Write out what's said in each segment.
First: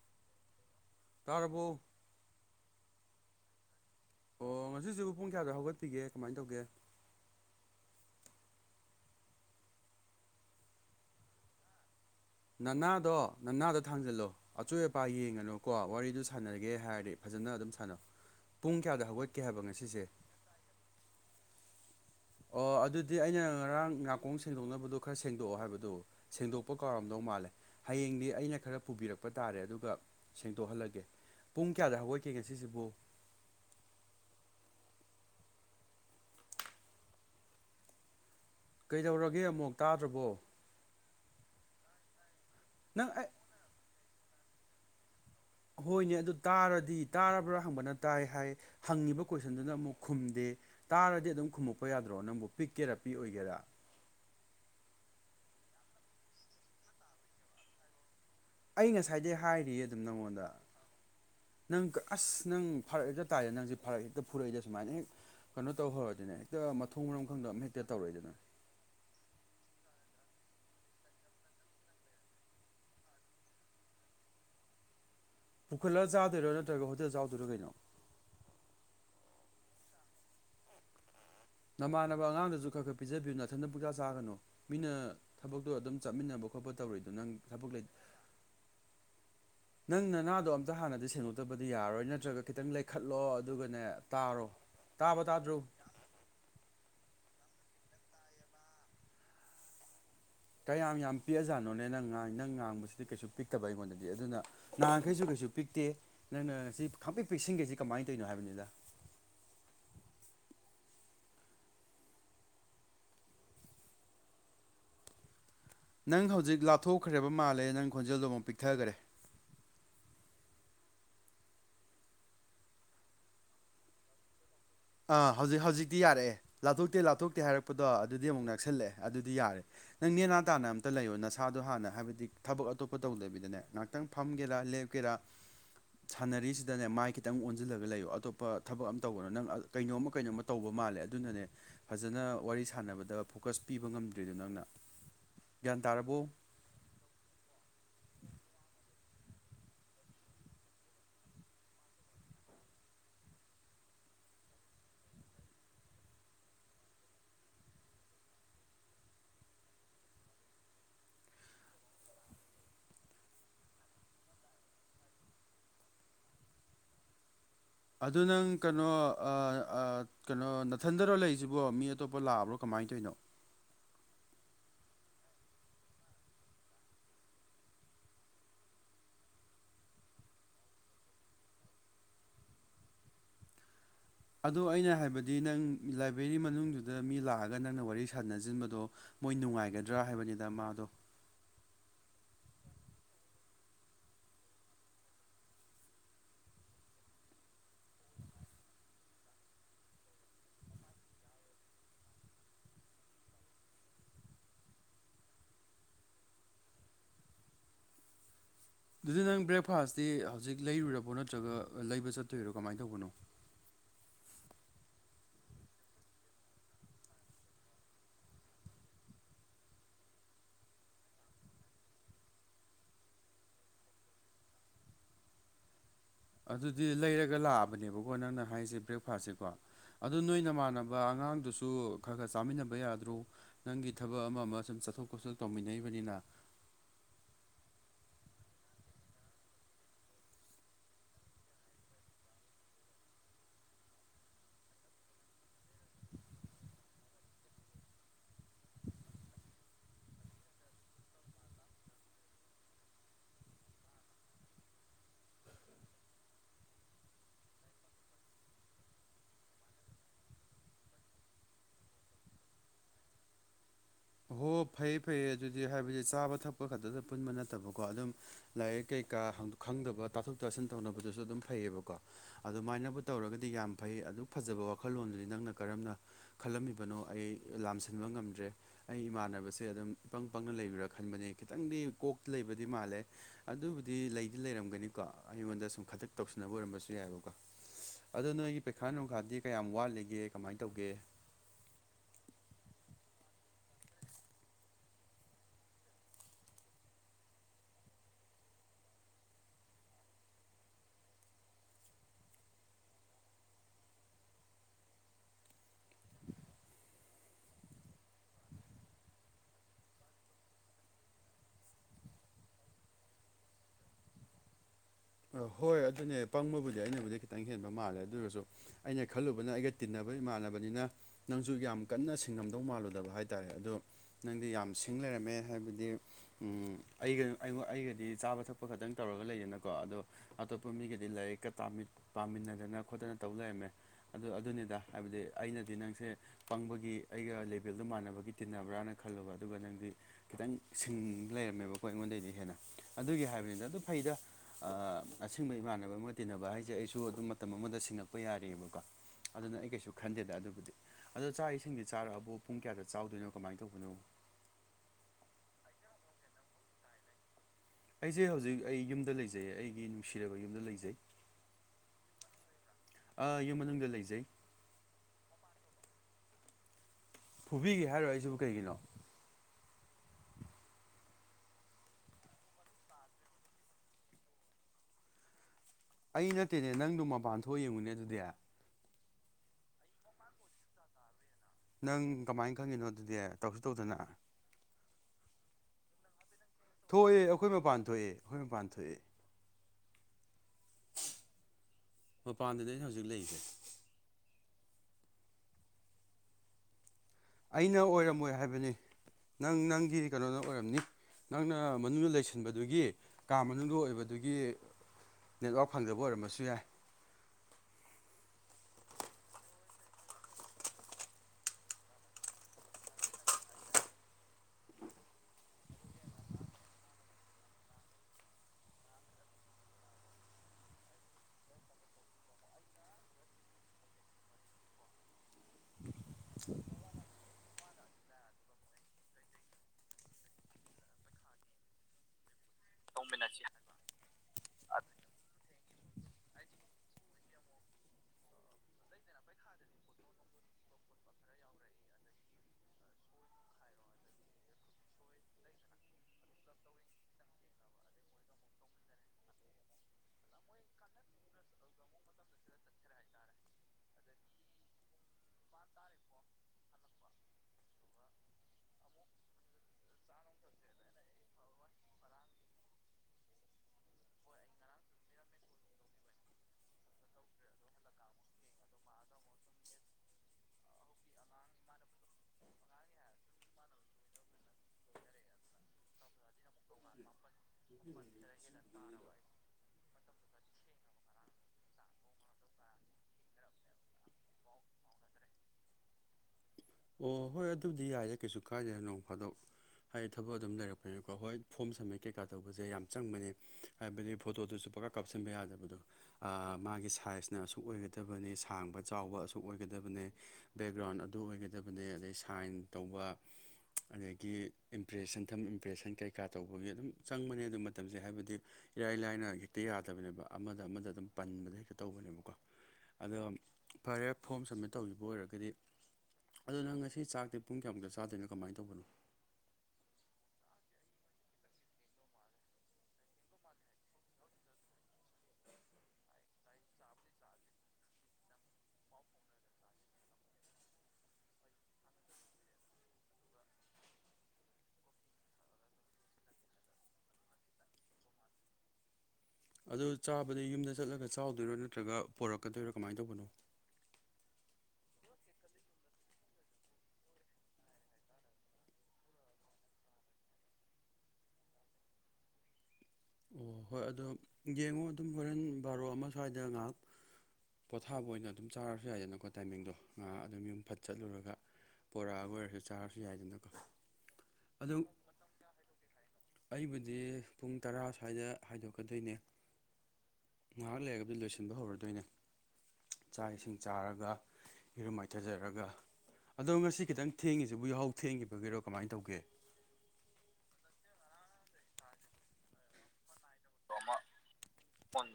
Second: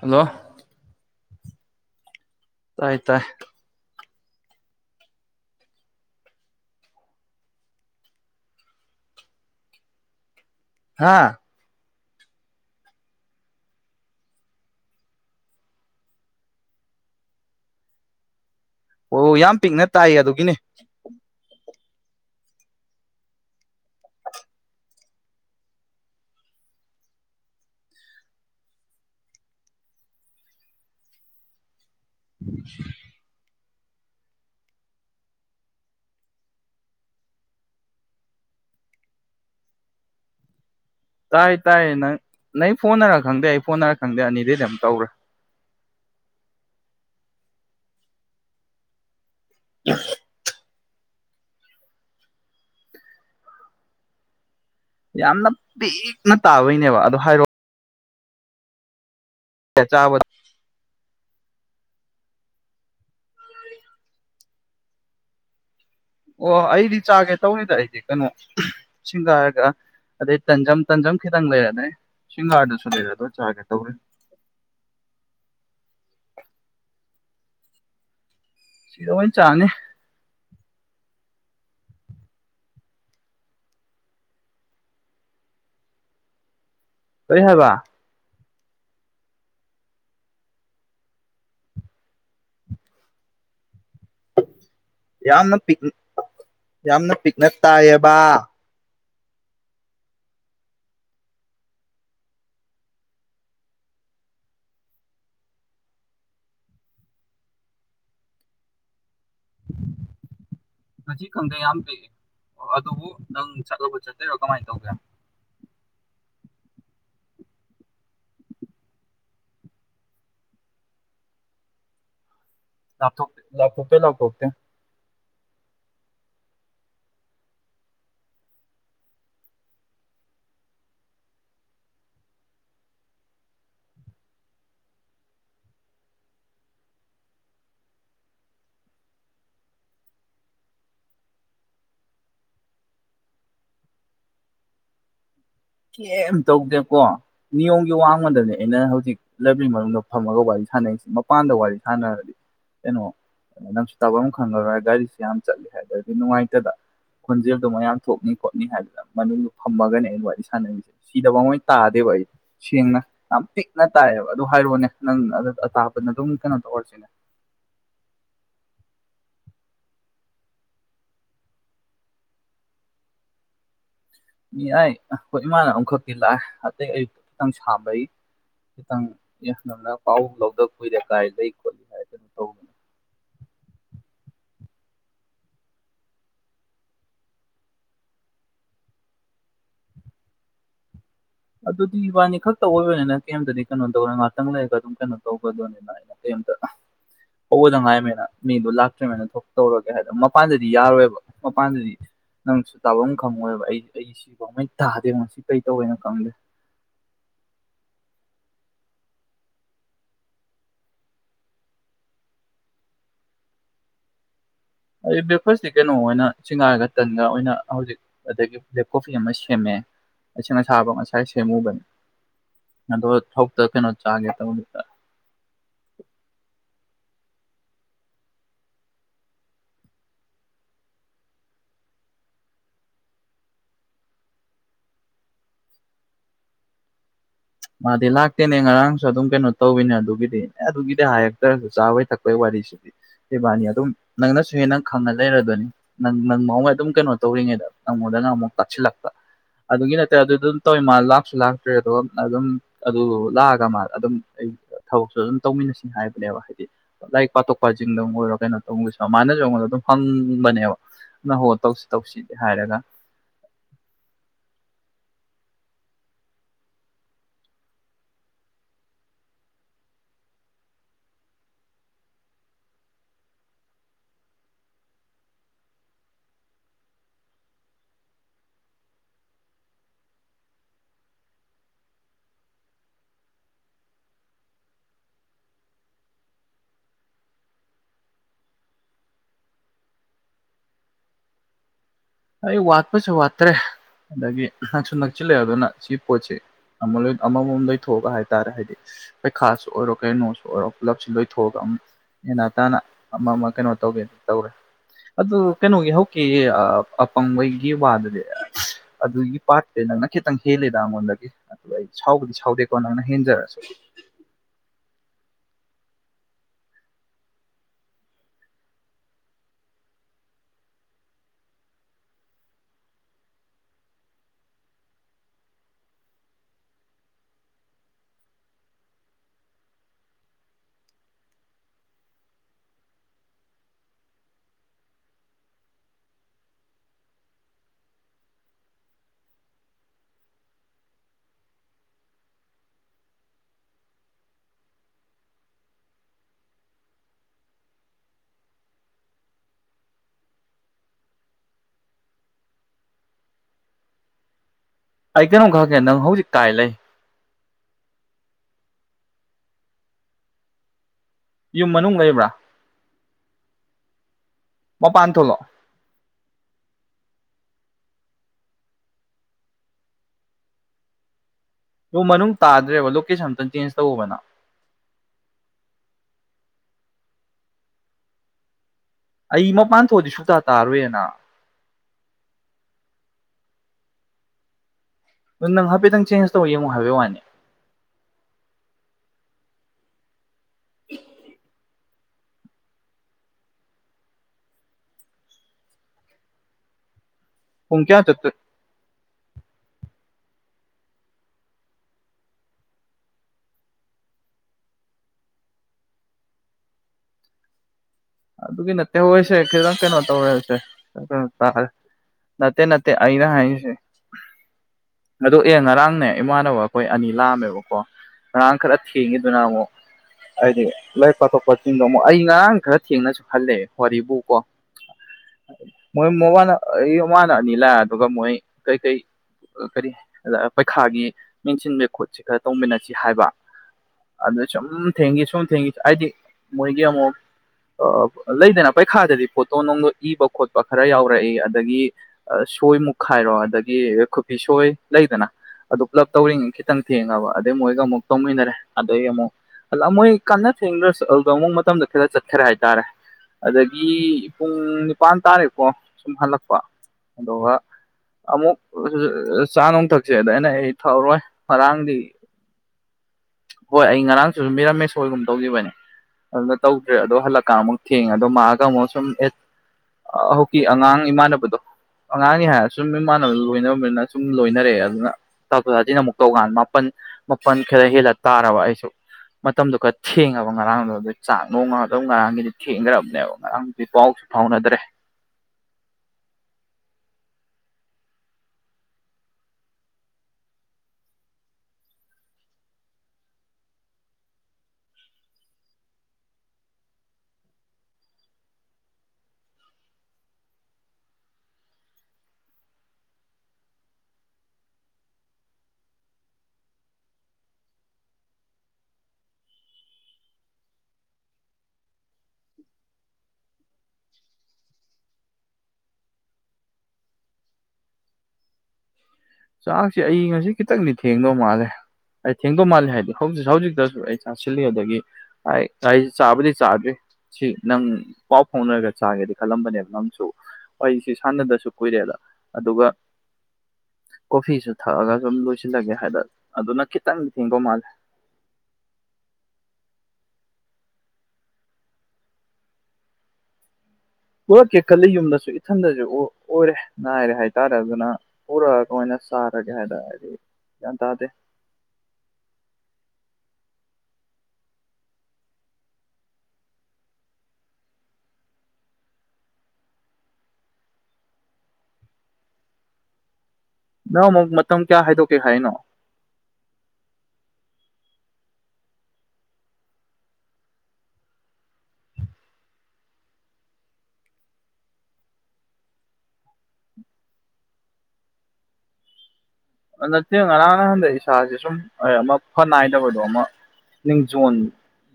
hello ꯇꯥꯔꯕꯣ ꯇꯥꯏ ꯇꯥꯏ ꯑꯣ ꯉꯁꯤꯁꯤꯕꯨ ꯄꯨꯡ ꯀꯌꯥꯗ ꯍꯧꯒꯠꯄꯤꯒꯦ ꯀꯃꯥꯏꯅ ꯇꯧꯒꯦ ꯍꯥꯥ ꯅꯅꯥꯗꯣ ꯅꯅꯥꯗꯣ ꯊꯥꯡꯖꯜꯂꯣ ꯑꯆꯣꯏ ꯑꯄꯥ ꯌꯦꯡꯉꯅꯨꯀꯣ ꯋꯥꯔꯤꯗꯨ ꯁꯥꯟꯅꯔꯒꯦ ꯍꯥꯏꯔꯗꯤ ꯐꯖꯅ ꯑꯗꯨꯝ ꯁꯥꯟꯅꯧ ꯄꯨꯡ ꯀꯌꯥꯗ ꯍꯧꯒꯠꯀꯦ ꯍꯥꯏꯕ ꯉꯁꯤꯁꯦ ꯇꯨ ꯀꯤꯅꯦ ꯑꯣ ꯑꯗꯨꯗꯤ ꯑꯩꯅ ꯉꯔꯥꯡ ꯅꯥꯀꯣꯡ ꯁꯦꯡꯗꯣꯛꯅꯕꯗꯣ ꯈꯔ ꯁꯦꯡꯗꯣꯛꯑꯣ ꯍꯥꯏꯕꯗꯣ ꯁꯦꯡꯗꯣꯛꯄ ꯀꯥꯎꯔꯝꯗꯧ ꯃꯥꯜꯂꯦ ꯍꯌꯦꯡꯗꯤ ꯑꯩꯅ ꯈꯔ ꯄꯨꯕꯤꯔꯛꯄ ꯇꯥꯔꯦ ꯑꯗꯨꯒ ꯁꯦꯡꯗꯣꯛꯍꯜꯂꯒꯦ ꯄꯨꯡ ꯀꯌꯥꯗ ꯍꯧꯒꯠꯀꯦ ꯉꯁꯤꯁꯤꯕꯨ ꯀꯩꯗꯧꯔꯒꯦ ꯑꯃꯨꯛ ꯇꯥꯗ꯭ꯔꯕꯣ ꯇꯥꯏ ꯇꯥꯏ ꯅꯪ ꯅꯪ ꯐꯣꯟꯅꯔ ꯈꯪꯗꯦ ꯑꯩ ꯐꯣꯟꯅꯔ ꯈꯪꯗꯦ ꯑꯅꯤꯗꯤ ꯌꯥꯝ ꯇꯧꯔꯦ ꯍꯣꯏꯅꯦ ꯑꯗꯨ ꯇꯥꯔꯗꯤ ꯇꯥꯔꯕ꯭ꯔ ꯍꯪꯕꯅ ꯇꯥꯏ ꯍꯥꯏ ꯍꯪꯉꯤꯕ ꯀꯣꯏꯁꯟꯗꯨꯅ ꯑꯃꯨꯛ ꯈꯨꯝꯗꯦ ꯇꯥꯔꯗꯤ ꯑꯗꯨꯝ ꯈꯨꯝꯃꯛꯄ ꯌꯥꯗ꯭ꯔꯣ ꯅꯪꯕꯨ ꯄꯤꯛꯀꯦꯔꯥ ꯄꯤꯛꯑꯣꯏꯒꯦꯔꯥ ꯌꯥꯝꯅ ꯄꯤꯛꯅ ꯇꯥꯕꯩꯅꯦꯕ ꯑꯗꯣ ꯍꯥꯏꯔꯣ ꯑꯩ ꯉꯁꯥꯏꯗꯒꯤ ꯍꯥꯏꯔꯤꯌꯦ ꯑꯗꯨꯝ ꯆꯥꯕꯗ ꯅꯪꯉꯣꯟꯗ ꯅꯪ ꯑꯁ ꯅꯪ ꯐꯤꯔꯛ ꯍꯦꯛꯇ ꯇꯥꯏꯌꯦ ꯅꯪꯁꯦ ꯐꯥꯔꯛ ꯍꯦꯛꯇ ꯐꯨꯔꯛꯏꯗ ꯁꯨꯃꯥꯏꯅ ꯍꯦꯛ ꯀꯩꯅꯣ ꯇꯧ ꯍꯧꯔꯛꯑꯗꯤ ꯑꯣ ꯑꯩꯗꯤ ꯆꯥꯒꯦ ꯇꯧꯔꯤꯗ ꯑꯩꯗꯤ ꯀꯩꯅꯣ ꯁꯤꯡꯍꯔꯥꯒꯥ ꯑꯗꯩ ꯇꯟꯖꯝ ꯇꯟꯖꯝ ꯈꯤꯇꯪ ꯂꯩꯔꯝꯃꯦ ꯁꯤꯡꯍꯔꯥꯗꯨꯁꯨ ꯂꯩꯔꯒ ꯆꯥꯒꯦ ꯇꯧꯔꯤ ꯄꯨꯈꯠꯂꯒ ꯆꯥꯗꯣꯏꯔꯥ ꯅꯠꯇ꯭ꯔꯒ ꯍꯣꯇꯦꯜ ꯆꯥꯎꯗꯣꯏꯔꯣ ꯀꯩꯅꯣ ꯁꯤꯗꯑꯣꯏ ꯆꯥꯅꯤ ꯅꯃꯥꯟꯅꯕ ꯑꯉꯥꯡꯗꯁꯨ ꯈꯔ ꯈꯔ ꯄꯤꯖꯕꯤꯌꯨ ꯅꯥꯊꯟꯇ ꯄꯨꯨꯡꯆꯥꯥ ꯆꯥꯒꯅꯨ ꯃꯤꯅ ꯊꯕꯛꯇꯣ ꯑꯗꯨꯝ ꯆꯠꯃꯤꯟꯅꯕ ꯈꯣꯠꯄ ꯇꯧꯔꯤꯗꯣ ꯅꯪ ꯀꯔꯤ ꯍꯥꯏꯕ ꯊꯕꯛ [inaudible] ꯅꯪ ꯅꯅꯥꯗꯣ ꯑꯃꯇ ꯍꯥꯟꯅꯗꯤ ꯁꯦꯡꯗꯣꯛꯇꯕꯗꯤ ꯌꯥꯔꯔꯣꯏ ꯅꯠꯇ꯭ꯔꯒ ꯈꯤꯇꯪ ꯂꯩꯈꯠꯂꯣ ꯑꯗꯨꯒꯅꯦ ꯇꯥꯔꯣ ꯇꯥꯕ ꯌꯥꯝꯅ ꯇꯥꯗ꯭ꯔꯣ ꯄꯤꯛ ꯌꯥꯝꯅ ꯄꯤꯛꯅ ꯇꯥꯏꯌꯦꯕ ꯀꯌꯥꯝ ꯌꯥꯝ ꯄꯤꯛꯑꯖꯥꯠꯅꯣꯅꯦ ꯅꯪ ꯉꯥꯡ ꯅꯪ ꯉꯥꯡꯕꯁꯤꯗꯤ ꯀꯩꯁꯨ ꯄꯤꯛꯇꯕ ꯑꯩꯉꯣꯟꯗꯗꯤ ꯑꯗꯨꯅ ꯅꯍꯥꯟꯈꯩꯁꯨ ꯀꯩꯁꯨ ꯄꯤꯛꯇꯦ ꯅꯪꯅ ꯉꯁꯤ ꯈꯪꯄꯤꯛ ꯄꯤꯛꯁꯤꯟꯒꯩꯁꯤ ꯀꯃꯥꯏꯟ ꯇꯧꯔꯤꯅꯣ ꯍꯥꯏꯕꯅꯤꯗ [inaudible] [unintelligible] ꯑꯗꯨꯕꯨ ꯅꯪ ꯆꯠꯂꯕ꯭ꯔ ꯆꯠꯇꯣꯏꯔꯣ ꯀꯃꯥꯏꯟ ꯇꯧꯒꯦ ꯅꯪ ꯍꯧꯖꯤꯛ ꯂꯥꯞꯊꯣꯛꯈ꯭ꯔꯦꯕ ꯃꯥꯜꯂꯦ ꯅꯪ ꯈꯣꯟꯖꯦꯜꯗꯣ ꯑꯃꯨꯛ ꯄꯤꯛꯊꯈ꯭ꯔꯦ ꯂꯥꯛꯊꯣꯛ ꯂꯥꯞꯊꯣꯛꯇꯦ ꯂꯥꯞꯈꯣꯛꯇꯦ ꯑꯥ ꯍꯧꯖꯤꯛ ꯍꯧꯖꯤꯛꯇꯤ ꯌꯥꯔꯛꯑꯦ ꯂꯥꯞꯊꯣꯛꯇꯦ ꯂꯥꯞꯊꯣꯛꯇꯦ ꯍꯥꯏꯔꯛꯄꯗꯣ ꯑꯗꯨꯗꯤ ꯑꯃꯨꯛ ꯅꯛꯁꯜꯂꯛꯑꯦ ꯑꯗꯨꯗꯤ ꯌꯥꯔꯦ ꯅꯪ ꯅꯦꯅꯥ ꯇꯥꯅ ꯑꯝꯇ ꯂꯩꯌꯣ ꯅꯁꯥꯗꯣ ꯍꯥꯟꯅ ꯍꯥꯏꯕꯗꯤ ꯊꯕꯛ ꯑꯇꯣꯞꯄ ꯇꯧꯗꯕꯤꯗꯅꯦ ꯉꯥꯛꯇ ꯇꯪ ꯐꯝꯒꯦꯔꯥ ꯂꯦꯞꯀꯦꯔꯥ ꯁꯥꯟꯅꯔꯤꯁꯤꯗꯅꯦ ꯃꯥꯏ ꯈꯤꯇꯪ ꯑꯣꯟꯁꯤꯜꯂꯒ ꯂꯩꯌꯣ ꯑꯇꯣꯞꯄ ꯊꯕꯛ ꯑꯃ ꯇꯧꯕꯅꯣ ꯅꯪ ꯑꯥ ꯀꯩꯅꯣꯝꯃ ꯀꯩꯅꯣꯝꯃ ꯇꯧꯕ ꯃꯥꯜꯂꯦ ꯑꯗꯨꯅꯅꯦ ꯐꯖꯅ ꯋꯥꯔꯤ ꯁꯥꯟꯅꯕꯗ ꯐꯣꯀꯁ ꯄꯤꯕ ꯉꯝꯗ꯭ꯔꯤꯗꯣ ꯅꯪꯅ ꯒ꯭ꯌꯥꯟ ꯇꯥꯔꯕꯣ ꯀꯩꯝ ꯇꯧꯗꯦꯀꯣ ꯅꯤꯌꯣꯝꯒꯤ ꯋꯥꯡꯃꯗꯅꯦ ꯑꯩꯅ ꯍꯧꯖꯤꯛ ꯂꯥꯏꯕꯤ ꯃꯅꯨꯡꯗ ꯐꯝꯃꯒ ꯋꯥꯔꯤ ꯁꯥꯟꯅꯔꯤꯁꯤ ꯃꯄꯥꯟꯗ ꯋꯥꯔꯤ ꯁꯥꯟꯅꯔꯗꯤ ꯀꯩꯅꯣ ꯅꯪꯁꯨ ꯊꯥꯕꯝ ꯈꯪꯉꯔꯣꯏ ꯒꯥꯔꯤꯁꯨ ꯌꯥꯝ ꯆꯠꯂꯤ [unintelligible] ꯅꯨꯡꯉꯥꯏꯇꯗ ꯈꯣꯟꯖꯦꯜꯗꯣ ꯃꯌꯥꯝ ꯊꯣꯛꯅꯤ ꯈꯣꯠꯅꯤ ꯍꯥꯏꯕꯗ ꯃꯅꯨꯡꯗ ꯐꯝꯃꯒꯅꯦ ꯑꯩꯅ ꯋꯥꯔꯤ ꯁꯥꯅꯩꯁꯤ ꯁꯤꯗꯕꯥꯎꯃꯩ ꯇꯥꯗꯦꯕ ꯑꯩ ꯁꯦꯡꯅ ꯌꯥꯝ ꯄꯤꯛꯅ ꯇꯥꯏꯑꯕ ꯑꯗꯨ ꯍꯥꯏꯔꯣꯑꯣꯅꯦ ꯅꯪ ꯑꯇꯥꯥꯕꯅ ꯑꯗꯨꯝ ꯀꯩꯅꯣ ꯇꯧꯔꯁꯤꯅꯦ ꯑꯗꯨ ꯅꯪ ꯀꯩꯅꯣ ꯑꯥ ꯑꯥ ꯀꯩꯅꯣ ꯅꯊꯟꯗꯔꯣ ꯂꯩꯁꯤꯕꯣ ꯃꯤ ꯑꯇꯣꯞꯄ ꯂꯥꯛꯑꯕ꯭ꯔꯣ ꯀꯃꯥꯏꯅ ꯇꯧꯔꯤꯅꯣ ꯃꯤ ꯑꯥꯏ ꯑꯩꯈꯣꯏ ꯏꯃꯥꯅ ꯑꯃꯈꯛꯛꯇꯤ ꯂꯥꯛꯑꯦ ꯑꯇꯩ ꯑꯩ ꯈꯤꯇꯪ ꯁꯥꯝꯕꯛꯏ ꯈꯤꯇꯪ [unintelligible] ꯄꯥꯎ ꯂꯧꯗ ꯀꯨꯏꯔꯦ ꯀꯥꯏ ꯂꯩ ꯈꯣꯠꯂꯤ [unintelligible] ꯑꯗꯣ ꯑꯩꯅ ꯍꯥꯏꯕꯗꯤ ꯅꯪ ꯂꯥꯏꯕ꯭ꯔꯦꯔꯤ ꯃꯅꯨꯡꯗꯨꯗ ꯃꯤ ꯂꯥꯛꯑꯒ ꯅꯪꯅ ꯋꯥꯔꯤ ꯁꯥꯟꯅꯁꯤꯟꯕꯗꯣ ꯃꯣꯏ ꯅꯨꯡꯉꯥꯏꯒꯗ꯭ꯔꯥ ꯍꯥꯏꯕꯅꯤꯗ ꯃꯥꯗꯣ ꯑꯗꯨꯗꯤ ꯏꯕꯥꯅꯤ ꯈꯛꯇ ꯑꯣꯏꯕꯅꯤꯅ ꯀꯩꯝꯇꯗꯤ ꯀꯩꯅꯣ ꯇꯧꯔ ꯉꯍꯥꯛꯇꯪ ꯂꯩꯔꯒ ꯑꯗꯨꯝ ꯀꯩꯅꯣ ꯇꯧꯒꯗ꯭ꯔꯅꯤꯗ [unintelligible] ꯀꯩꯝꯇ ꯍꯧꯕꯗ ꯉꯥꯏꯔꯤꯃꯦꯅ ꯃꯤꯗꯣ ꯂꯥꯛꯇ꯭ꯔꯤꯃꯅ ꯊꯣꯛ ꯇꯧꯔꯒꯦ ꯍꯥꯏꯗꯣ ꯃꯄꯥꯟꯗꯗꯤ ꯌꯥꯔꯣꯏꯕ ꯃꯄꯥꯥꯟꯗꯗꯤ ꯅꯪꯁꯨ ꯇꯥꯐꯝ ꯈꯪꯉꯣꯏꯕ ꯑꯩ ꯑꯩ ꯁꯤꯐꯥꯎꯃꯩ ꯇꯥꯗꯦ ꯉꯁꯤ ꯀꯩ ꯇꯧꯕꯩꯅꯣ ꯈꯪꯗꯦ ꯑꯗꯨꯗꯤ ꯅꯪ ꯕ꯭ꯔꯦꯛ ꯐꯥꯁꯇꯤ ꯍꯧꯖꯤꯛ ꯂꯩꯔꯨꯔꯕꯣ ꯅꯠꯇ꯭ꯔꯒ ꯂꯩꯕ ꯆꯠꯇꯣꯏꯔꯣ ꯀꯃꯥꯏꯅ ꯇꯧꯕꯅꯣ ꯑꯩ ꯕ꯭ꯔꯦꯛ ꯐꯥꯁꯇꯤ ꯀꯩꯅꯣ ꯑꯣꯏꯅ ꯁꯤꯡꯉꯥꯔꯒ ꯇꯟꯒ ꯑꯣꯏꯅ ꯍꯧꯖꯤꯛ ꯑꯗꯒꯤ ꯕ꯭ꯂꯦꯛ ꯀꯣꯐꯤ ꯑꯃ ꯁꯦꯝꯃꯦ ꯏꯁꯤꯡ ꯑꯁꯥꯕ ꯉꯁꯥꯏ ꯁꯦꯝꯃꯨꯕꯅꯤ ꯑꯗꯣꯒ ꯍꯧꯇ ꯀꯩꯅꯣ ꯆꯥꯒꯦ ꯇꯧꯕꯗꯨꯗ ꯑꯗꯨꯗꯤ ꯂꯩꯔꯒ ꯂꯥꯛꯑꯕꯅꯦꯕꯀꯣ ꯅꯪꯅ ꯍꯥꯏꯁꯦ ꯕ꯭ꯔꯦꯛ ꯐꯥꯁꯁꯦꯀꯣ ꯑꯗꯨ ꯅꯣꯏ ꯅꯃꯥꯟꯅꯕ ꯑꯉꯥꯡꯗꯨꯁꯨ ꯈꯔ ꯈꯔ ꯆꯥꯃꯤꯟꯅꯕ ꯌꯥꯗ꯭ꯔꯣ ꯅꯪꯒꯤ ꯊꯕꯛ ꯑꯃ ꯑꯃ ꯁꯨꯝ ꯆꯠꯊꯣꯛ ꯆꯣꯠꯁꯤꯟ ꯇꯧꯃꯤꯟꯅꯔꯤꯕꯅꯤꯅ ꯃꯥꯗꯤ ꯂꯥꯛꯇꯦꯅꯦ ꯉꯔꯥꯡꯁꯨ ꯑꯗꯨꯝ ꯀꯩꯅꯣ ꯇꯧꯋꯤꯅꯦ ꯑꯗꯨꯒꯤꯗꯤ ꯑꯦ ꯑꯗꯨꯒꯤꯗꯤ ꯍꯥꯏꯔꯛꯇ꯭ꯔꯁꯨ ꯆꯥꯕꯩ ꯊꯛꯄꯩ ꯋꯥꯔꯤꯁꯤꯗꯤ ꯏꯕꯥꯅꯤ ꯑꯗꯨꯝ ꯅꯪꯅꯁꯨ ꯍꯦꯟꯅꯪ ꯈꯪꯉ ꯂꯩꯔꯗꯣꯏꯅꯤ ꯅꯪ ꯅꯪ ꯕꯥꯎꯃꯩ ꯑꯗꯨꯝ ꯀꯩꯅꯣ ꯇꯧꯔꯤꯉꯩꯗ ꯅꯪꯉꯣꯟꯗꯅ ꯑꯃꯨꯛ ꯇꯥꯁꯤꯜꯂꯛꯇ ꯑꯗꯨꯒꯤ ꯅꯠꯇꯦ ꯑꯗꯨ ꯑꯗꯨꯝ ꯇꯧꯋꯤ ꯃꯥ ꯂꯥꯛꯁꯨ ꯂꯥꯛꯇ꯭ꯔꯦ ꯑꯗꯨꯒ ꯑꯗꯨꯝ ꯑꯗꯨ ꯂꯥꯛꯑꯒ ꯃꯥ ꯑꯗꯨꯝ ꯑꯩ ꯊꯕꯛꯁꯨ ꯑꯗꯨꯝ ꯇꯧꯃꯤꯟꯅꯁꯤ ꯍꯥꯏꯕꯅꯦꯕ ꯍꯥꯏꯗꯤ ꯂꯥꯏꯔꯤꯛ ꯄꯥꯊꯣꯛ ꯄꯥꯁꯤꯡꯗꯪ ꯑꯣꯏꯔꯣ ꯀꯩꯅꯣ ꯇꯧꯕꯒꯤꯁꯨ ꯃꯥꯅꯁꯨ ꯑꯩꯉꯣꯟꯗ ꯑꯗꯨꯝ ꯍꯩꯕꯅꯦꯕ ꯅꯪꯍꯣ ꯇꯧꯁꯤ ꯇꯧꯁꯤꯗꯤ ꯍꯥꯏꯔꯒ ꯍꯣ ꯐꯩ ꯐꯩꯌꯦ ꯑꯗꯨꯗꯤ ꯍꯥꯏꯕꯗꯤ ꯆꯥꯕ ꯊꯛꯄ ꯈꯛꯇꯗ ꯄꯨꯟꯕ ꯅꯠꯇꯕꯀꯣ ꯑꯗꯨꯝ ꯂꯥꯏꯔꯤꯛ ꯀꯩꯀꯥ ꯍꯪ ꯈꯪꯗꯕ ꯇꯥꯊꯣꯛ ꯇꯥꯁꯤꯟ ꯇꯧꯅꯕꯗꯨꯁꯨ ꯑꯗꯨꯝ ꯐꯩꯌꯦꯕꯀꯣ ꯑꯗꯨꯃꯥꯏꯅꯕꯨ ꯇꯧꯔꯒꯗꯤ ꯌꯥꯝ ꯐꯩ ꯑꯗꯨ ꯐꯖꯕ ꯋꯥꯈꯜꯂꯣꯟꯗꯨꯗꯤ ꯅꯪꯅ ꯀꯔꯝꯅ ꯈꯜꯂꯝꯃꯤꯕꯅꯣ ꯑꯩ ꯂꯥꯝꯁꯤꯟꯕ ꯉꯝꯗ꯭ꯔꯦ ꯑꯩ ꯏꯃꯥꯟꯅꯕꯁꯦ ꯑꯗꯨꯝ ꯏꯄꯪ ꯄꯪꯅ ꯂꯩꯕꯤꯨꯔꯥ ꯈꯟꯕꯅꯦ ꯈꯤꯇꯪꯗꯤ ꯀꯣꯛꯇ ꯂꯩꯕꯗꯤ ꯃꯥꯜꯂꯦ ꯑꯗꯨꯕꯨꯗꯤ ꯂꯩꯗꯤ ꯂꯩꯔꯝꯒꯅꯤꯀꯣ ꯑꯩꯉꯣꯟꯗ ꯁꯨꯝ ꯈꯇꯛ ꯇꯧꯁꯤꯟꯅꯕ ꯑꯣꯏꯔꯝꯕꯁꯨ ꯌꯥꯏꯕꯀꯣ ꯑꯗꯣ ꯅꯣꯏꯒꯤ ꯄꯩꯈꯥ ꯅꯨꯡꯈꯥꯗꯤ ꯀꯌꯥꯝ ꯋꯥꯠꯂꯤꯒꯦ ꯀꯃꯥꯏꯅ ꯇꯧꯒꯦ ꯑꯩ ꯋꯥꯠꯄꯁꯨ ꯋꯥꯠꯇ꯭ꯔꯦ ꯑꯗꯒꯤ ꯅꯛꯁꯨ ꯅꯛꯆꯤꯜꯂꯛꯑꯦ ꯑꯗꯨꯅ ꯁꯤ ꯄꯣꯠꯁꯤ ꯑꯃꯣꯏ ꯑꯃꯃꯝꯗꯣꯏ ꯊꯣꯛꯑꯒ ꯍꯥꯏꯇꯥꯔꯦ ꯍꯥꯏꯗꯤ ꯄꯩꯈꯥꯁꯨ ꯑꯣꯏꯔꯣ ꯀꯩꯅꯣꯁꯨ ꯑꯣꯏꯔꯣ ꯄꯨꯂꯞꯁꯤ ꯂꯣꯏ ꯊꯣꯛꯑꯒ ꯑꯃꯨꯛ ꯑꯦꯅꯥ ꯇꯥꯅ ꯑꯃ ꯑꯃ ꯀꯩꯅꯣ ꯇꯧꯒꯦ ꯇꯧꯔꯦ ꯑꯗꯨ ꯀꯩꯅꯣꯒꯤ ꯍꯧꯀꯤ ꯑꯄꯪꯕꯩꯒꯤ ꯋꯥꯗꯨꯗꯤ ꯑꯗꯨꯒꯤ ꯄꯥꯠ ꯅꯪꯅ ꯈꯤꯇꯪ ꯍꯦꯜꯂꯤꯦꯗ ꯑꯩꯉꯣꯟꯗꯒꯤ ꯑꯗꯨꯣ ꯑꯩ ꯁꯥꯎꯕꯗꯤ ꯁꯥꯎꯗꯦꯀꯣ ꯅꯪꯅ ꯍꯦꯟꯖꯔꯁꯨ ꯍꯣꯏ ꯑꯗꯨꯅꯦ ꯄꯪꯕꯕꯨꯗꯤ ꯑꯩꯅꯕꯨꯗꯤ ꯈꯤꯇꯪ ꯍꯦꯟꯕ ꯃꯥꯜꯂꯦ ꯑꯗꯨꯔꯁꯨ ꯑꯩꯅ ꯈꯜꯂꯨꯕꯅ ꯑꯩꯒ ꯇꯤꯟꯅꯕ ꯏꯃꯥꯟꯅꯕꯅꯤꯅ ꯅꯪꯁꯨ ꯌꯥꯝ ꯀꯟꯅ ꯁꯤꯡꯉꯝꯗꯧ ꯃꯥꯜꯂꯨꯗꯕ ꯍꯥꯏ ꯇꯥꯔꯦ ꯑꯗꯣ ꯅꯪꯗꯤ ꯌꯥꯝ ꯁꯤꯡ ꯂꯩꯔꯝꯃꯦ ꯍꯥꯏꯕꯗꯤ ꯎꯝ ꯑꯩꯒ ꯑꯩꯒꯗꯤ ꯆꯥꯕ ꯊꯛꯄ ꯈꯛꯇꯪ ꯇꯧꯔꯒ ꯂꯩꯌꯦꯅ ꯀꯣ ꯑꯗꯣ ꯑꯇꯣꯞꯄ ꯃꯤꯒꯗꯤ ꯂꯥꯏꯔꯤꯛꯀ ꯄꯥꯃꯤꯟꯅꯗꯅ ꯈꯣꯠꯇꯅ ꯇꯧ ꯂꯩꯔꯝꯃꯦ ꯑꯗꯨ ꯑꯗꯨꯅꯤꯗ ꯍꯥꯏꯕꯗꯤ ꯑꯩꯅꯗꯤ ꯅꯪꯁꯦ ꯄꯪꯕꯒꯤ ꯑꯩꯒ ꯂꯦꯕꯦꯜꯗꯨ ꯃꯥꯟꯅꯕꯒꯤ ꯇꯤꯟꯅꯕ꯭ꯔꯥꯅ ꯈꯜꯂꯨꯕ ꯑꯗꯨꯒ ꯅꯪꯗꯤ ꯈꯤꯇꯪ ꯁꯤꯡ ꯂꯩꯔꯝꯃꯦꯕꯀꯣ ꯑꯩꯉꯣꯟꯗꯩꯗꯤ ꯍꯦꯟꯅ ꯑꯗꯨꯒꯤ ꯍꯥꯏꯕꯅꯤꯅ ꯑꯗꯨ ꯐꯩꯗ ꯑꯁꯕ ꯏꯃꯥꯟꯅꯕ ꯑꯃ ꯇꯤꯟꯅꯕ ꯍꯥꯏꯁꯦ ꯑꯩꯁꯨ ꯑꯗꯨꯝ ꯃꯇꯝ ꯑꯃꯗ ꯁꯤꯡꯉꯛꯄ ꯌꯥꯔꯤꯑꯕꯀꯣ ꯑꯗꯨꯅ ꯑꯩ ꯀꯩꯁꯨ ꯈꯟꯗꯦꯗ ꯑꯗꯨꯕꯨꯗꯤ ꯑꯗꯣ ꯆꯥꯛ ꯏꯁꯤꯡꯗꯤ ꯆꯥꯔꯛꯑꯕꯣ ꯄꯨꯡ ꯀꯌꯥꯗ ꯆꯥꯎꯗꯣꯏꯅꯣ ꯀꯃꯥꯏꯅ ꯇꯧꯕꯅꯣ ꯑꯩ ꯀꯩꯅꯣꯝ ꯈꯛꯒꯦ ꯅꯪ ꯍꯧꯖꯤꯛ ꯀꯥꯏ ꯂꯩ ꯑꯩꯁꯦ ꯍꯧꯖꯤꯛ ꯑꯩ ꯌꯨꯝꯗ ꯂꯩꯖꯩ ꯑꯩꯒꯤ ꯅꯨꯡꯁꯤꯔꯕ ꯌꯨꯝꯗ ꯂꯩꯖꯩ ꯌꯨꯝ ꯃꯅꯨꯡ ꯂꯩꯕ꯭ꯔꯥ ꯑ ꯌꯨꯝ ꯃꯅꯨꯡꯗ ꯂꯩꯖꯩ ꯃꯄꯥꯟ ꯊꯣꯛꯂꯛꯑꯣ ꯐꯨꯕꯤꯒꯦ ꯍꯥꯏꯔꯣ ꯑꯩꯁꯤꯕꯨ ꯀꯩꯒꯤꯅꯣ ꯅ ꯃꯅꯨꯡ ꯇꯥꯗ꯭ꯔꯦꯕ ꯂꯣꯀꯦꯁꯟ ꯑꯝꯇꯪ ꯆꯦꯟꯖ ꯇꯧꯑꯣꯕꯅꯪ ꯑꯩ ꯅꯠꯇꯦꯅꯦ ꯅꯪꯗꯨꯝ ꯃꯄꯥꯟ ꯊꯣꯛꯑ ꯌꯦꯡꯉꯨꯅꯦ ꯑꯗꯨꯗꯤ ꯑꯩ ꯃꯄꯥꯟ ꯊꯣꯛꯑꯗꯤ ꯁꯨꯡꯇꯥ ꯇꯥꯔꯣꯏꯅꯪ ꯅꯪ ꯀꯃꯥꯏꯅ ꯈꯪꯉꯤꯅꯣ ꯑꯗꯨꯗꯤ ꯇꯧꯁꯨ ꯇꯧꯗꯅ ꯑꯗꯨ ꯅꯪ ꯍꯥꯏꯐꯦꯠꯇꯪ ꯆꯦꯟꯖ ꯇꯧꯧꯕ ꯌꯦꯡꯉꯣ ꯍꯥꯏꯕꯒꯤ ꯋꯥꯅꯤ ꯊꯣꯛꯑꯦ ꯑꯩꯈꯣꯏ ꯃꯄꯥꯟ ꯊꯣꯛꯑꯦ ꯑꯩꯈꯣꯏ ꯃꯄꯥꯟ ꯊꯣꯛꯑꯦ [inaudible] ꯃꯄꯥꯟꯗꯅꯦ ꯑꯩꯅ ꯍꯧꯖꯤꯛ ꯂꯩꯁꯦ ꯑꯩꯅ ꯄꯨꯡ ꯀꯌꯥ ꯆꯠꯇꯣꯏ ꯑꯣꯏꯔꯝꯃꯣꯏ ꯍꯥꯏꯕꯅꯤ ꯅꯪ ꯅꯪꯒꯤ ꯀꯩꯅꯣꯅ ꯑꯣꯏꯔꯝꯅꯤ ꯅꯪꯅ ꯃꯅꯨꯡꯗ ꯂꯩꯁꯤꯟꯕꯗꯨꯒꯤ ꯀꯥ ꯃꯅꯨꯡꯗ ꯑꯣꯏꯕꯗꯨꯒꯤ ꯅꯦꯠꯋꯥꯛ ꯐꯪꯗꯕ ꯑꯣꯏꯔꯝꯃꯁꯨ ꯌꯥꯏ ꯑꯗꯨꯒꯤ ꯅꯠꯇꯦ ꯍꯣꯏꯁꯦ ꯈꯤꯇꯪ ꯀꯩꯅꯣ ꯇꯧꯔꯦ ꯍꯧꯁꯦꯅꯣ ꯇꯥ ꯅꯠꯇ ꯅꯠꯇ ꯑꯅ ꯍꯥꯏꯁ ꯑꯗꯨ ꯑꯦ ꯉꯔꯥꯡꯅꯦ ꯏꯃꯥꯟꯅꯕ ꯑꯩꯈꯣꯏ ꯑꯅꯤ ꯂꯥꯛꯑꯝꯃꯦꯕꯀꯣ ꯉꯔꯥꯡ ꯈꯔ ꯊꯦꯡꯉꯤꯗꯨꯅ ꯑꯃꯨꯛ ꯍꯥꯏꯗꯤ ꯂꯥꯏꯔꯤꯛ ꯄꯥꯊꯣꯛ ꯄꯥꯁꯤꯡꯗꯣ ꯑꯃꯨꯛ ꯑꯩ ꯉꯔꯥꯡ ꯈꯔ ꯊꯦꯡꯅꯁꯨ ꯈꯜꯂꯦ ꯋꯥꯔꯤꯕꯨ ꯀꯣ ꯃꯣꯏ ꯃꯕꯥꯅ ꯑꯩ ꯃꯃꯥꯅ ꯑꯅꯤ ꯂꯥꯛꯑ ꯑꯗꯨꯒ ꯃꯣꯏ ꯀꯩꯀꯩ ꯀꯔꯤ ꯄꯩꯈꯥꯒꯤ ꯃꯦꯟꯁꯤꯟꯕ ꯈꯣꯠꯁꯤ ꯈꯔ ꯇꯧꯃꯤꯟꯅꯁꯤ ꯍꯥꯏꯕ ꯑꯗꯨꯗ ꯁꯨꯝ ꯊꯦꯡꯈꯤ ꯁꯨꯝ ꯊꯦꯡꯈꯤ ꯍꯥꯏꯗꯤ ꯃꯣꯏꯒꯤ ꯑꯃꯨꯛ ꯑ ꯂꯩꯗꯦꯅ ꯄꯩꯈꯥꯗꯗꯤ ꯐꯣꯇꯣ ꯅꯨꯡꯗꯣ ꯏꯕ ꯈꯣꯠꯄ ꯈꯔ ꯌꯥꯎꯔꯛꯏ ꯑꯗꯒꯤ ꯑ ꯁꯣꯏ ꯃꯨꯛ ꯈꯥꯏꯔꯣ ꯑꯗꯒꯤ ꯈꯨꯕꯤ ꯁꯣꯏ ꯂꯩꯗꯅ ꯑꯗꯨ ꯄꯨꯂꯞ ꯇꯧꯔꯤꯉꯩ ꯈꯤꯇꯪ ꯊꯦꯡꯉꯕ ꯑꯗꯩ ꯃꯣꯏꯒ ꯑꯃꯨꯛ ꯇꯧꯃꯤꯟꯅꯔꯦ ꯑꯗꯩ ꯑꯃꯨꯛ ꯍꯜꯂ ꯃꯣꯏ ꯀꯥꯟꯅ ꯊꯦꯡꯅꯔꯁꯨ ꯑꯗꯨꯒ ꯑꯃꯨꯛ ꯃꯇꯝꯗ ꯈ꯭ꯔ ꯆꯠꯈꯔꯦ ꯍꯥꯏ ꯇꯥꯔꯦ ꯑꯗꯒꯤ ꯄꯨꯡ ꯅꯤꯄꯥꯟ ꯇꯥꯔꯦꯀꯣ ꯁꯨꯝ ꯍꯜꯂꯛꯄ ꯑꯗꯣꯋꯥ ꯑꯃꯨꯛ ꯑ ꯆꯥ ꯅꯨꯡ ꯊꯛꯁꯦꯅꯥ ꯑꯩꯅ ꯑꯩ ꯊꯛꯑꯔꯣꯏ ꯉꯔꯥꯡꯗꯤ ꯍꯣꯏ ꯑꯩ ꯉꯔꯥꯡꯁꯨꯝꯕꯤꯔꯝꯃꯦꯁꯣꯏꯒꯨꯝ ꯇꯧꯖꯤꯕꯅꯦ ꯑꯗꯨꯅ ꯇꯧꯗ꯭ꯔꯦ ꯑꯗꯣ ꯍꯜꯂꯛꯀꯥꯟ ꯑꯃꯨꯛ ꯊꯦꯡꯉ ꯑꯗꯣ ꯃꯥꯒ ꯑꯃꯨꯛ ꯁꯨꯝ ꯑꯦꯁ ꯑ ꯍꯧꯖꯤꯀꯤ ꯑꯉꯥꯡ ꯏꯃꯥꯟꯅꯕꯗꯣ ꯑꯉꯥꯡꯅꯤ ꯍꯥꯏꯔ ꯁꯨꯝ ꯏꯃꯥꯟꯅꯕ ꯂꯣꯏꯅꯕꯅꯤꯅ ꯁꯨꯝ ꯂꯣꯏꯅꯔꯛꯑꯦ ꯑꯗꯨꯅ ꯇꯥꯀꯣꯂꯥꯖꯤꯥꯅ ꯑꯃꯨꯛ ꯇꯧꯀꯥꯟ ꯃꯥꯄꯜ ꯃꯥꯄꯜ ꯈꯔ ꯍꯦꯜꯂ ꯇꯥꯔꯕ ꯑꯩꯁꯨ ꯃꯇꯝꯗꯣ ꯈꯔ ꯊꯦꯡꯉꯕ ꯉꯔꯥꯡꯗꯣ ꯑꯗꯨꯏ ꯆꯥꯛ ꯅꯣꯡꯉꯥꯗꯕ ꯉꯥꯏꯔꯅꯤ ꯑꯗꯩ ꯊꯦꯡꯈ꯭ꯔꯕꯅꯦꯕ ꯉꯔꯥꯡ ꯏ ꯄꯥꯎꯁꯨ ꯐꯥꯎꯅꯗ꯭ꯔꯦ ꯑꯣ ꯍꯣꯏ ꯑꯗꯨꯕꯨꯗꯤ ꯌꯥꯏꯌꯦ ꯀꯩꯁꯨ ꯀꯥꯏꯗꯦ ꯅꯣꯡ ꯐꯥꯗꯣꯛ ꯍꯥꯏꯗꯤ ꯊꯕꯛ ꯑꯗꯨꯝ ꯂꯩꯔꯛꯄꯅꯤꯀꯣ ꯍꯣꯏ ꯐꯣꯝ ꯁꯃꯤꯠ ꯀꯩꯀꯥ ꯇꯧꯕꯁꯦ ꯌꯥꯝ ꯆꯪꯕꯅꯦ ꯍꯥꯏꯕꯗꯤ ꯐꯣꯇꯣꯗꯨꯁꯨ ꯄꯪꯀꯥꯞ ꯀꯥꯞꯁꯤꯟꯕ ꯌꯥꯗꯕꯗꯣ ꯑꯥ ꯃꯥꯒꯤ ꯁꯥꯏꯖꯅ ꯑꯁꯨꯛ ꯑꯣꯏꯒꯗꯕꯅꯤ ꯁꯥꯡꯕ ꯆꯥꯎꯕ ꯑꯁꯨꯛ ꯑꯣꯏꯒꯗꯕꯅꯦ ꯕꯦꯛꯒ꯭ꯔꯥꯎꯟ ꯑꯗꯨ ꯑꯣꯏꯒꯗꯕꯅꯦ ꯑꯗꯩ ꯁꯥꯏꯟ ꯇꯧꯕ ꯑꯗꯒꯤ ꯏꯝꯄ꯭ꯔꯦꯁꯟ ꯊꯝ ꯏꯝꯄ꯭ꯔꯦꯁꯟ ꯀꯩꯀꯥ ꯇꯧꯕꯒꯤ ꯑꯗꯨꯝ ꯆꯪꯕꯅꯦ ꯑꯗꯨ ꯃꯇꯝꯁꯦ ꯍꯥꯏꯕꯗꯤ ꯏꯔꯥꯏ ꯂꯥꯏꯅ ꯍꯦꯛꯇ ꯌꯥꯗꯕꯅꯦꯕ ꯑꯃꯗ ꯑꯃꯗ ꯑꯗꯨꯝ ꯄꯟꯕꯗ ꯍꯦꯛꯇ ꯇꯧꯕꯅꯦꯕꯀꯣ ꯑꯗꯣ ꯐꯔꯦ ꯐꯣꯝ ꯁꯞꯃꯤꯠ ꯇꯧꯕꯤꯕ ꯑꯣꯏꯔꯒꯗꯤ ꯑꯗꯨ ꯅꯪ ꯉꯁꯤ ꯆꯥꯛꯇꯤ ꯄꯨꯡ ꯀꯌꯥꯃꯨꯛꯇ ꯆꯥꯗꯣꯏꯅꯣ ꯀꯃꯥꯏꯟ ꯇꯧꯕꯅꯣ ꯆꯥꯛꯁꯦ ꯑꯩ ꯉꯁꯤ ꯈꯤꯇꯪꯅꯤ ꯊꯦꯡꯗꯧ ꯃꯥꯜꯂꯦ ꯑꯩ ꯊꯦꯡꯗꯧ ꯃꯥꯜꯂꯦ ꯍꯥꯏꯗꯤ ꯍꯧꯖꯤꯛ ꯍꯧꯖꯤꯛꯇꯁꯨ ꯑꯩ ꯆꯥꯁꯤꯜꯂꯦ ꯑꯗꯒꯤ ꯑꯩ ꯒꯥꯑꯤ ꯆꯥꯕꯨꯗꯤ ꯆꯥꯗ꯭ꯔꯤ ꯁꯤ ꯅꯪ ꯄꯥꯎ ꯐꯥꯎꯅꯔꯒ ꯆꯥꯒꯦꯗꯤ ꯈꯜꯂꯝꯕꯅꯦꯕ ꯅꯪꯁꯨ ꯋꯥꯔꯤꯁꯦ ꯁꯥꯟꯅꯗꯁꯨ ꯀꯨꯏꯔꯦꯗ ꯑꯗꯨꯒ ꯀꯣꯐꯤꯁꯨ ꯊꯛꯑꯒ ꯁꯨꯝ ꯂꯣꯏꯁꯤꯜꯂꯒꯦ ꯍꯥꯏꯗ ꯑꯗꯨꯅ ꯈꯤꯇꯪꯗꯤ ꯊꯦꯡꯗꯧ ꯃꯥꯜꯂꯦ ꯑꯗꯨ ꯆꯥꯕꯗꯤ ꯌꯨꯝꯗ ꯆꯠꯂꯒ ꯆꯥꯎꯗꯣꯏꯔꯣ ꯅꯠꯇ꯭ꯔꯒ ꯄꯣꯔꯛꯀꯗꯣꯏꯔꯣ ꯀꯃꯥꯏ ꯇꯧꯕꯅꯣ ꯄꯨꯔꯛꯀꯦ ꯈꯜꯂꯤ ꯌꯨꯝꯗꯁꯨ ꯏꯊꯟꯗꯁꯨ ꯑꯣ ꯑꯣꯏꯔꯦ ꯉꯥꯏꯔꯦ ꯍꯥꯏꯇꯥꯔꯦ ꯑꯗꯨꯅ ꯄꯨꯔꯒ ꯑꯣꯏꯅ ꯆꯥꯔꯒꯦ ꯍꯥꯏꯅ ꯒ꯭ꯌꯥꯟ ꯇꯥꯗꯦ ꯑꯣ ꯍꯣꯏ ꯑꯗꯣ ꯌꯦꯡꯉꯣ ꯑꯗꯨꯝ ꯍꯣꯔꯦꯟ ꯕꯥꯔꯣ ꯑꯃ ꯁ꯭ꯋꯥꯏꯗ ꯉꯥꯍꯥꯛ ꯄꯣꯊꯥꯕ ꯑꯣꯏꯅ ꯑꯗꯨꯝ ꯆꯥꯔꯁꯨ ꯌꯥꯏꯗꯅꯀꯣ ꯇꯥꯏꯃꯤꯡꯗꯣ ꯉꯍꯥꯛ ꯑꯗꯨꯝ ꯌꯨꯝ ꯐꯠ ꯆꯠꯂꯨꯔꯒ ꯄꯣꯔꯛꯑꯒ ꯑꯣꯏꯔꯁꯨ ꯆꯥꯔꯁꯨ ꯌꯥꯏꯗꯅꯀꯣ ꯅꯪ ꯑꯃꯨꯛ ꯑꯗꯣ ꯃꯇꯝ ꯀ꯭ꯌꯥ ꯍꯥꯏꯗꯣꯛꯀꯦ ꯍꯥꯏꯅꯣ ꯑꯩꯕꯨꯗꯤ ꯄꯨꯡ ꯇꯔꯥ ꯁ꯭ꯋꯥꯏꯗ ꯍꯥꯏꯗꯣꯛꯀꯗꯣꯏꯅꯦ ꯉꯍꯥꯛ ꯂꯩꯔꯒꯕꯨꯗꯤ ꯂꯣꯏꯁꯤꯟꯕ ꯍꯧꯔꯗꯣꯏꯅꯦ ꯆꯥꯛ ꯏꯁꯤꯡ ꯆꯥꯔꯒ ꯏꯔꯨ ꯃꯥꯏꯊꯖꯔꯒ ꯑꯗꯣ ꯉꯁꯤ ꯈꯤꯇꯪ ꯊꯦꯡꯉꯤꯁꯤꯕꯨ ꯌꯥꯍꯧ ꯊꯦꯡꯈꯤꯕꯒꯤꯔꯣ ꯀꯃꯥꯏ ꯇꯧꯒꯦ ꯑ ꯅꯠꯇꯦ ꯉꯔꯥꯡ ꯅꯍꯥꯟꯗꯩ ꯏꯁꯥꯁꯦ ꯁꯨꯝ ꯑꯩ ꯑꯃ ꯐ ꯅꯥꯏꯗꯕꯗꯣ ꯑꯃ ꯅꯤꯡꯖꯣꯟ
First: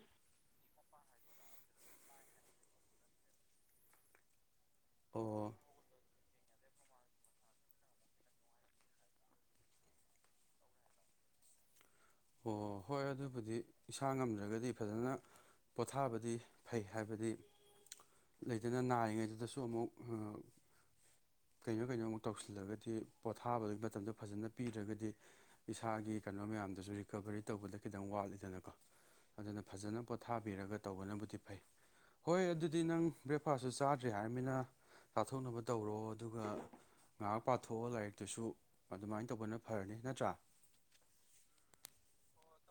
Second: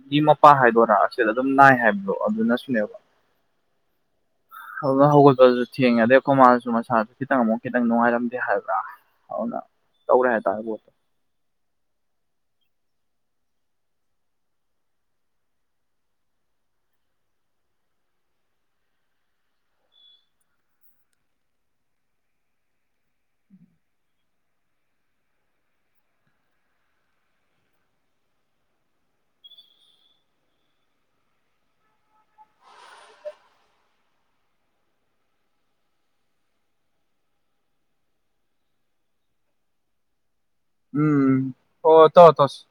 ꯒꯤ ꯃꯄꯥ ꯍꯥꯏꯗꯣꯔꯥ ꯑꯁꯤꯗ ꯑꯗꯨꯝ ꯅꯥꯏ ꯍꯥꯏꯕꯗꯣ ꯑꯗꯨꯅꯁꯨꯅꯦꯕ ꯑꯗꯨ ꯑꯣ ꯍꯧꯒꯠꯄꯁꯨ ꯊꯦꯡꯉꯦ ꯑꯗꯩ ꯑꯈꯣꯏ ꯃꯥꯁꯨ ꯃꯁꯥꯁꯨ ꯈꯤꯇꯪ ꯑꯃꯨꯛ ꯈꯤꯇꯪ ꯅꯨꯡꯉꯥꯏꯔꯝꯗꯦ ꯍꯥꯏꯕ꯭ꯔꯥ ꯑꯗꯨꯅ ꯇꯧꯔꯦ ꯍꯥꯏ ꯇꯥꯔꯦ ꯕꯣꯠꯇ ꯑꯣ ꯍꯣꯏ ꯑꯗꯨꯕꯨꯗꯤ ꯏꯁꯥ ꯉꯝꯗ꯭ꯔꯒꯗꯤ ꯐꯖꯅ ꯄꯣꯊꯥꯕꯗꯤ ꯐꯩ ꯍꯥꯏꯕꯗꯤ ꯂꯩꯗꯅ ꯅꯥꯔꯤꯉꯩꯗꯨꯗꯁꯨ ꯑꯃꯨꯛ ꯑꯥ ꯀꯩꯅꯣ ꯀꯩꯅꯣꯃꯨꯛ ꯇꯧꯁꯤꯜꯂꯒꯗꯤ ꯄꯣꯊꯥꯕꯒꯤ ꯃꯇꯝꯗꯣ ꯐꯖꯅ ꯄꯤꯗ꯭ꯔꯒꯗꯤ ꯏꯁꯥꯒꯤ ꯀꯩꯅꯣ ꯃꯌꯥꯝꯗꯨꯁꯨꯔꯤ ꯀꯕꯔꯤ ꯇꯧꯕꯗ ꯈꯤꯇꯪ ꯋꯥꯠꯂꯤꯗꯅꯀꯣ ꯑꯗꯨꯅ ꯐꯖꯅ ꯄꯣꯊꯥꯕꯤꯔꯒ ꯇꯧꯕꯅꯕꯨꯗꯤ ꯐꯩ ꯍꯣꯏ ꯑꯗꯨꯗꯤ ꯅꯪ ꯕ꯭ꯔꯦꯛꯐꯥꯁꯁꯨ ꯆꯥꯗ꯭ꯔꯤ ꯍꯥꯏꯔꯃꯤꯅ ꯆꯥꯊꯣꯛꯅꯕ ꯇꯧꯔꯣ ꯑꯗꯨꯒ ꯉꯥꯏꯍꯥꯛ ꯄꯥꯊꯣꯛꯑꯣ ꯂꯥꯏꯔꯤꯛꯇꯨꯁꯨ ꯑꯗꯨꯃꯥꯏꯅ ꯇꯧꯕꯅ ꯐꯔꯅꯤ ꯅꯠꯇ꯭ꯔꯥ ꯎꯝ ꯑꯣ ꯇꯣ ꯇꯣꯁ